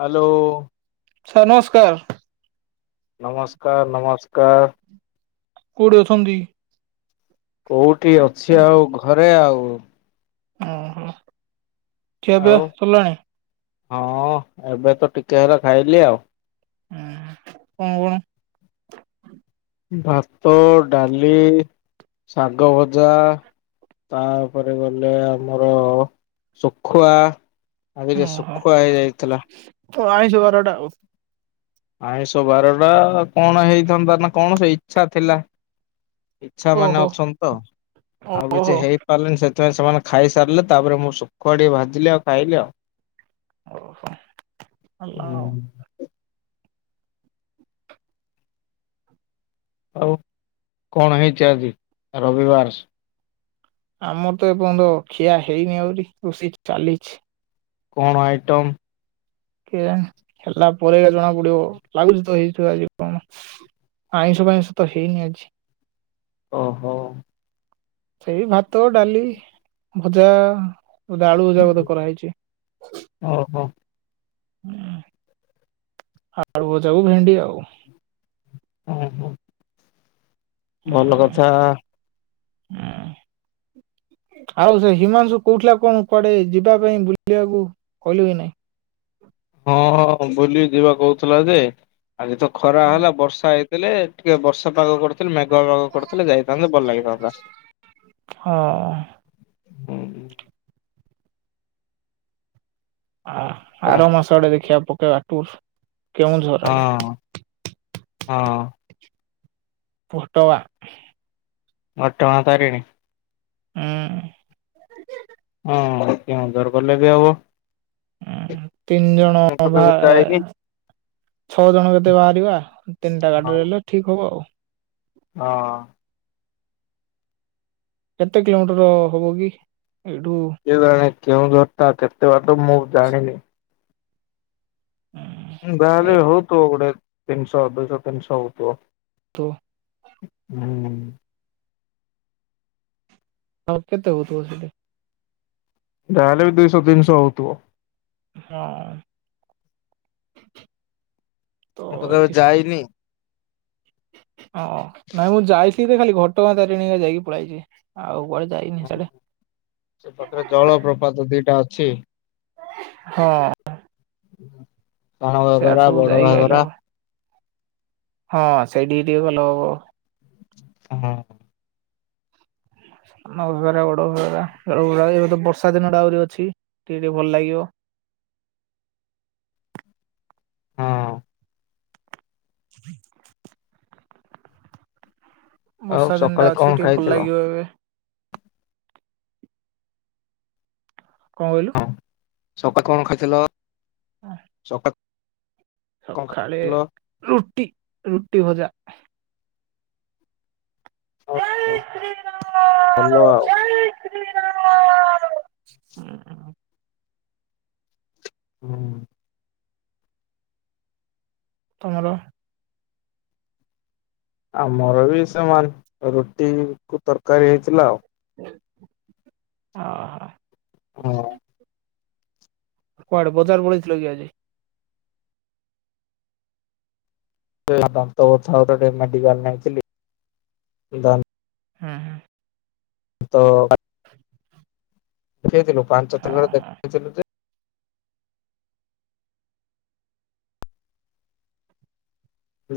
Hello. Sir ନମସ୍କାର।। ନମସ୍କାର ନମସ୍କାର। କୋଉଠି ଅଛନ୍ତି? କୋଉଠି ଅଛି ଆଉ ଘରେ ଆଉ। ଓହୋ ଖିଆପିଆ ଆଉ ସାରିଲାଣି? ହଁ ଏବେ ତ ଟିକେ ହେଲା ଖାଇଲି ଆଉ। ହଁ କଣ କଣ ଭାତ ଡାଲି ଶାଗ ଭଜା। ତାପରେ ଗଲେ ଆମର ଶୁଖୁଆ। ଆଜି ସୁଖୁଆହେଇଯାଇଥିଲା। ହ ଆଇଶ ବାରଟା ଆଉ। ଆଇଁଷ ବାର ଟା କଣ ହେଇଥାନ୍ତା ନା କଣ ସେ ଇଛା ଥିଲା ଇଚ୍ଛା ମାନେ ଅଛନ୍ତି ତ ଆଉ ଓହୋ କିଛି ଓହୋ ହେଇପାରିଲେନି ସେ ପ୍ରାଇେ ସେମାନେ ଖାଇସାରିଲେ ତାପରେ ମୁଁ ଶୁଖାଆ ଟିକେ ଭାଜିଲେ ଆଉ ଖାଇଲି ଆଉ। ଓହୋ ଆଲ୍ ହୁଁ ଆଉ କଣ ହେଇଛି ଆଜି ରବିବାରେ? ଆମର ତ ଏ ବନ୍ତ ଖିଆ ହେଇନି ଆହୁରି ରୋଷେଇ ଚାଲିଛି। କଣ ଆଇଟମ୍? କି ଜାଣି ହେଲା ପରେ ଜଣା ପଡିବ ଲାଗୁଛି ତ ହେଇଥିବ ଆଜି କଣ ଆଇଁଷ ବାଇଁଷ ତ ହେଇନି ଆଜି ଓହୋ ସେଇ ଭାତ ଡାଲି ଭଜା। ବୋଧେ ଆଳୁ ଭଜା ବୋଧେ କରାହେଇଛି। ଓହୋ ହ ଆଲୁ ବଜାଉ ଭେଣ୍ଡି ଆଉ ହ ହ ଭଲ କଥା। ଆଉ ସେ ହିମାଂଶୁ କୋଉଥିଲା କଣ କୁଆଡେ ଯିବା ପାଇଁ ବୁଲିବାକୁ କହିଲେ ହ ନାଇଁ। ହଁ ବୁଲି ଯିବା କହୁଥିଲା ଯେ ଆଜି ତ ଖରା ହଁ ହେଲା ବର୍ଷା ଏ ଦେଲେ ଟିକେ ବର୍ଷା ପାଗ କର ମେଘ କରୁଥିଲେ ଯାଇଥାନ୍ତେ ଭଲ ଲାଗିଥାନ୍ତା। ହୁଁ। ପରା ଆ-ଆର ମାସ ଆଡେ ଦେଖିବା ପକେଇବା ଟୁର କେଉଁଝର ଆଡେ। ହଁ ହଁ। ଫୋଟଆ ଘଟଙ୍ଗା ତାରିଣୀ। ହୁଁ। ହଁ କେଉଁଝର୍ ଗଲେ ବି ହବ। ହୁଁ ତିନି ଜଣ ମୁଁ ତ ଭା କେବେ ଯାଇନି ଛଅ ଜଣ କେତେ ବାହାରିବା ତିନିଟା ହଁ ଗାଡିରେ ହେଲେ ଠିକ ହବ ଆଉ। ହଁ। କେତେ କିିଲୋମିଟର ହବ କି? ଏଇଠୁ କିଏ ଜାଣେ କେଉଁ ଦୂରତା କେତେ ବାଟ ମୁଁ ଜାଣିନି। ଯାହା ହେଲେ ହୋଉଥିବ ଗୋଟେ ତିନଶହ ଦୁଇଶହ ତିନଶହ ହୋଉଥିବ। [unintelligible] ହୁଁ। ହଁ କେତେ ହୋଉଥିବ ସେଠି? ଯାହାହେଲେ ବି ଦୁଇଶହ ତିନିଶହ ହୋଉଥିବ। ହଁ। ମୁଁ ତ କେବେ ଯାଇନି। ହଁ ନାଇଁ ମୁଁ ଯାଇଥିଲି ଯେ ଖାଲି ଘଟଗାଁ ତାରିଣୀ ଯାଇକି ପଳେଇଚି ଆଉ। କୁଆଡେ ଯାଇନି ସିଆଡେ [unintelligible] ସେ ପାଖରେ ଜଳପ୍ରପାତ ଦିଇଟା ଅଛି। ହଁ। ସାନ ସେଆଡେ ଘାଗରା ସବୁ ବଡ ଯାଇକି ଆଇଲା ଘାଗରା ହଁ ସେଇଟିକି ଟିକେ ଗଲେ ହବ। ହଁ। ସାନ ଘାଗରା ବଡ ଘାଗରା ସବୁ ବୁଲା ବୁଲି [unintelligible] ବର୍ଷା ଦିନଟା ଆହୁରି ଅଛି ଟିକେ ଟିକେ ଭଲ ଲାଗିବ। ହଁ। [inaudible] ଆଉ ବର୍ଷା ଦିନଟା ସକାଳେ ଅଛି କଣ ଟିକେ ଭଲ ଖାଇଥିଲ? ଲାଗିବ ଏବେ। କଣ କହିଲୁ? ସକା କଣ ଖାଇଥିଲ ସକା ସକାଳେ ରୁଟି ରୁଟି ଭଜା। [unintelligible] ଭଲ ଆଉ। ହୁଁ ହୁଁ। ତମର ଆମର ବି ସମାନ ରୁଟି କୁ ତରକାରୀ ହେଇଥିଲା ଆଉ। ଓହୋ। ହଁ। କୁଆଡେ ବଜାର ପେଇଥିଲ କି ଆଜି? [unintelligible] ଦାନ୍ତ ବଥା [unintelligible] ମେଡିିକାଲ ନେଇଥିଲି ଦା ହୁଁ ହୁଁ। ନ୍ତ ଦେଖେଇଥିଲୁ ପାଞ୍ଚ [unintelligible] ହଁ ଦେଖେଇଥିଲୁ ଯେ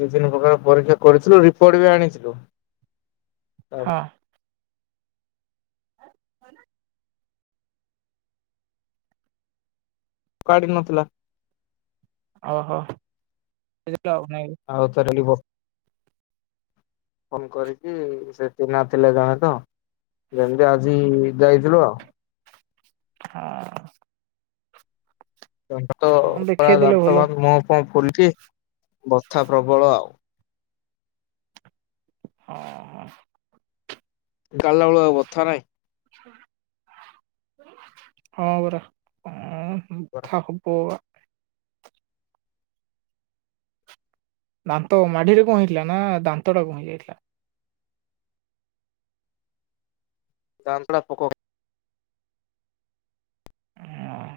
ଦୁଇ ତିନି ପ୍ରକାର ପରୀକ୍ଷା କରିଥିଲୁ ରିପୋର୍ଟ ବି ଆଣିଥିଲୁ। ହଁ। ହଁ ନା କାଢି ନଥିଲା। ଓହୋ। ନାଇଁ ଆଉ ତରଳିବ ଫୋନ କରିକି ସେଠି ନଥିଲେ ଜଣେ ତ ଯେମତି ଆଜି ଯାଇଥିଲ। ହଁ। ଦାନ୍ତ ପୁରା ଦେଖେଇଦେଲେ ଦାନ୍ତ ବା ଭଲ ମୁହଫୁହ ଫୁଲକି ବଥା ପ୍ରବଳ ଆଉ। ହଁ ହଁ‌। ଗାଲ ମୂଳ ବଥା ନାହିଁ। ହଁ ପରା ଉଁ। ବଥା ହବବା। ଦାନ୍ତ ମାଢିରେ କଣ ହେଇଥିଲା ନା ଦାନ୍ତଟାକୁ ଭାଙ୍ଗି ଯାଇଥିଲା? ଦାନ୍ତଟା ପୋକ ଖାଇ ଅଁ,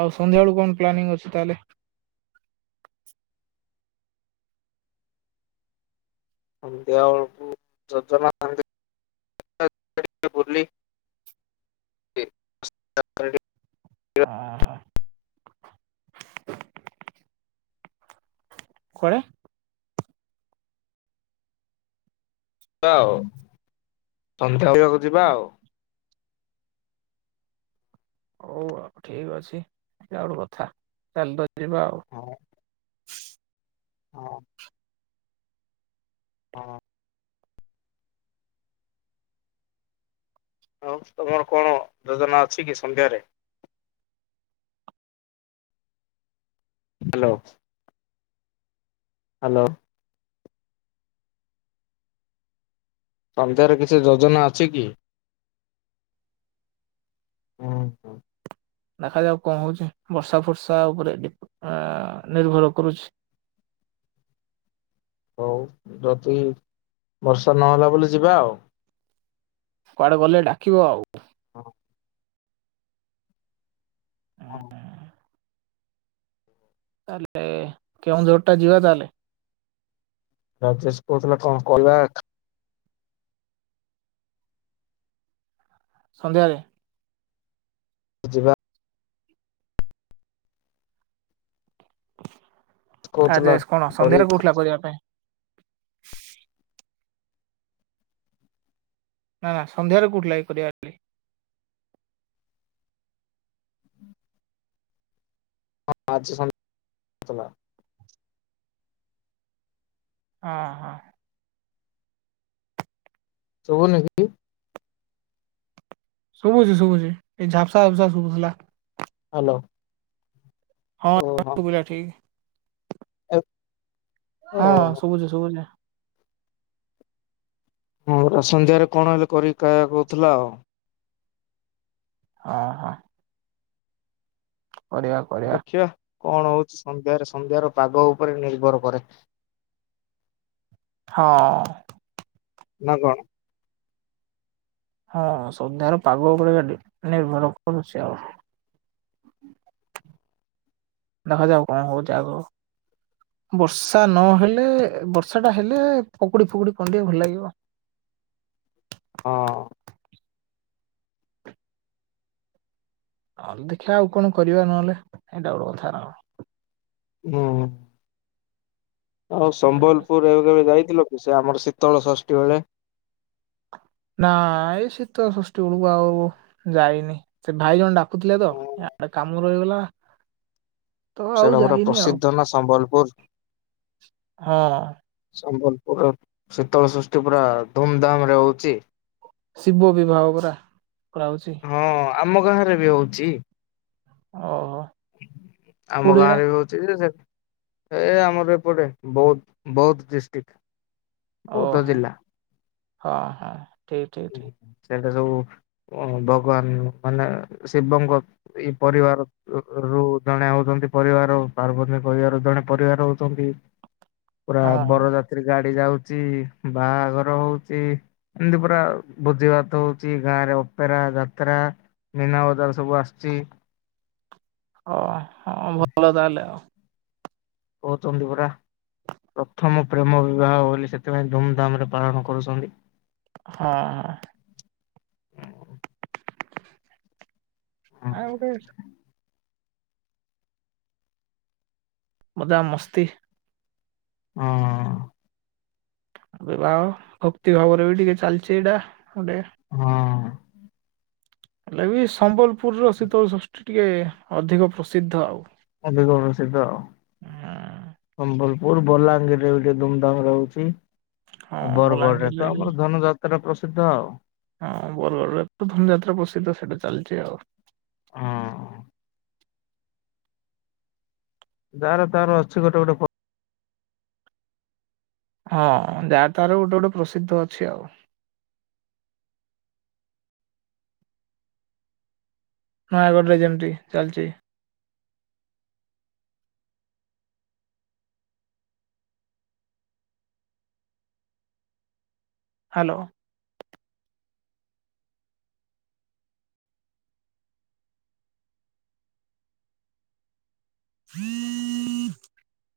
ଆଉ ସନ୍ଧ୍ୟା ବେଳୁ କଣ ପ୍ଲାନିଂ ଅଛି ତାହେଲେ? ସନ୍ଧ୍ୟା ବେଳକୁ ଯୋଜନା [unintelligible] [unintelligible] [unintelligible] କୁଆଡେ? ଯିବା ଆଉ ସନ୍ଧ୍ୟା ବୁଲିବାକୁ ଯିବା ଆଉ। ହଉ ଆଉ ଠିକ ଅଛି ଏଟାଗୋଟେ କଥା ଚାଲ ଯିବା ଆଉ। ହଁ ହଁ। ହଁ। ଆଉ ତମର କଣ ଯୋଜନା ଅଛି କି ସନ୍ଧ୍ୟାରେ ହ୍ୟାଲୋ ହ୍ୟାଲୋ ସନ୍ଧ୍ୟାର କିଛି ଯୋଜନା ଅଛି କି? ହୁଁ ହୁ। ଦେଖାଯାଉ କଣ ହଉଛି ବର୍ଷା ଫର୍ଷା ଉପରେ ଅ ନିର୍ଭର କରୁଛି। ହଉ ଯଦି ବର୍ଷା ନହେଲା ବୋଲେ ଯିବା ଆଉ। କୁଆଡେ ଗଲେ ଡାକିବ ଆଉ। ହଁ। ହଁ। ତାହଲେ କେଉଁ ଜୋର ଟା ଯିବା ତାହଲେ। ରାଜେଶ କହୁଥିଲା କଣ କଲା। ସନ୍ଧ୍ୟାବେଳେ। ଯିବା। କହୁଥିଲା ରାଜେଶ୍ କଣ କରି ସନ୍ଧ୍ୟାରେ କହୁଥିଲା କରିବା ପାଇଁ। ନା ନା ସନ୍ଧ୍ୟାରେ କହୁଥିଲାକି କରିବା ପାଇଁ। [unintelligible] ହଁ ହଁ। ଶୁଭୁନି କି? ଶୁଭୁଛି ଶୁଭୁଛି। ଏଇ ଝାପ୍ସା ଝାପ୍ସା ଶୁଭୁଥିଲା। ହ୍ୟାଲୋ। ହଁ ପୁରା ଠିକ। ହେ। ହଁ ଶୁଭୁଛି ଶୁଭୁଛି। ହଁ ସନ୍ଧ୍ୟାରେ କଣ ହେଲେ କରିକି ଖାଇବା କହୁଥିଲା ଆଉ। ହଁ ହଁ। କରିବା କରିବା। ଦେଖିବା କଣ ହଉଛି ସନ୍ଧ୍ୟାରେ ସନ୍ଧ୍ୟାର ପାଗ ଉପରେ ନିର୍ଭର କରେ। ହଁ। ନା କଣ? ହଁ ସନ୍ଧ୍ୟାର ପାଗ ଉପରେ ଆକା ନିର୍ଭର କରୁଛି ଆଉ। [inaudible] ଦେଖାଯାଉ କଣ ହେଉଛି ଆଗକୁ। ବର୍ଷା ନହେଲେ ବର୍ଷା ଟା ହେଲେ ପକୁଡି ଫକୁଡି କଣ ଟିକେ ଭଲ ଲାଗିବ। ହଁ। ନହେଲେ ଦେଖିବା ଆଉ କଣ କରିବା ନହେଲେ ଏଇଟା ଗୋଟେ କଥା ନା କଣ? ହୁଁ। ଆଉ ସମ୍ବଲପୁର ଏବେ କେବେ ଯାଇଥିଲ କି ସେ ଆମର ଶୀତଳ ଷଷ୍ଠୀ ବେଳେ। ନାଇ ଶୀତଳ ଷଷ୍ଠୀ ବେଳକୁ ଆଉ ଯାଇନି ସେ ଭାଇ ଜଣେ ଡାକୁ କୁଥିଲେ ତ ୟାଡେ କାମ ରହିଗଲା। ତ ଆଉ ସେଟା ଗୋଟେ ଯାଇନି ଆଉ ପ୍ରସିଦ୍ଧ ନା ସମ୍ବଲପୁର। ହଁ। ସମ୍ବଲପୁର ରେ ଶୀତଳ ଷଷ୍ଠୀ ପୁରା ଧୁମଧାମ ରେ ହଉଛି। ଶିବ ବିବାହ ପରା କରାଉଛି। ହଁ ଆମ ଗାଁରେ ବି ହଉଚି। ଓହୋ ଆମ କୋଉଠି ଏଇଟା ଗାଁରେ ବି ହଉଛି ଯେ ସେ ଏ ଆମର ଏପଟେ ବୌଦ୍ଧ ବୌଦ୍ଧ ଡିଷ୍ଟିକ୍। ବୌଦ୍ଧ ଓହୋ ଜିଲ୍ଲା। ହଁ ହଁ ଠିକ ଠିକ ଠିକ। ସେ ସବୁ ଭଗବାନ ମାନେ ଶିବଙ୍କ ଇ ପରିବାର ରୁ। ଜଣେ ହଉଛନ୍ତି ପରିବାର ପାର୍ବତୀ ଙ୍କ ପରିବାର ଜଣେ ପରିବାର ହଉଛନ୍ତି। ପୁରା ହଁ ବରଯାତ୍ରୀ ଗାଡ଼ି ଯାଉଛି ବାହାଘର ହଉଛି ଏମିତି ପୁରା ଆଉ। ଭୋଜି ଭାତ ହଉଛି ଗାଁ ରେ ଅପେରା, ଯାତ୍ରା, ମୀନା ବଜାର ସବୁ ଆସୁଚି। ହ ହଁ ଭଲ ତାହେଲେ ଆଉ। କଉଚନ୍ତି ପରା। ପ୍ରଥମ ପ୍ରେମ ବିବାହ ବୋଲି ସେଥିପାଇଁ ଧୁମଧାମରେ ପାଳନ କରୁଛନ୍ତି। ହଁ। [unintelligible] ମଜା ମସ୍ତି। ହଁ। ବିବାହ ଭକ୍ତି ଭାବରେ ବି ଟିକେ ଚାଲିଛି ଏଇଟା। ଗୋଟେ ହଁ। ହେଲେ ବି ସମ୍ବଲପୁରର ଶୀତଳ ଷଷ୍ଠୀ ଟିକେ ଅଧିକ ପ୍ରସିଦ୍ଧ ଆଉ। ଅଧିକ ପ୍ରସିଦ୍ଧ ଆଉ। ହୁଁ ସମ୍ବଲପୁର ବଲାଙ୍ଗୀର ରେ ବି ଟିକେ ଗୋଟେ ଧୁମଧାମ ହଉଛି। ହଁ ଆଉ ବରଗଡ ରେ ବଲାଙ୍ଗୀରରେ ତ ବି ଆମର ଧନୁ ଯାତ୍ରା ଟା ପ୍ରସିଦ୍ଧ ଆଉ। ହଁ ବରଗଡ଼ରେ ତ ଧନୁ ଯାତ୍ରା ପ୍ରସିଦ୍ଧ ସେଇଟା ଚାଲିଛି ଆଉ। ହଁ। ଯାର ତାର ଅଛି ଗୋଟେ ଗୋଟେ। ହଁ ଯାର ତାର ଗୋଟେ ଗୋଟେ ପ୍ରସିଦ୍ଧ ଅଛି ଆଉ। ନୟାଗଡ଼ରେ ଯେମିତି ଚାଲିଚି। ହାଲୋ। ହୁଁ [inaudible]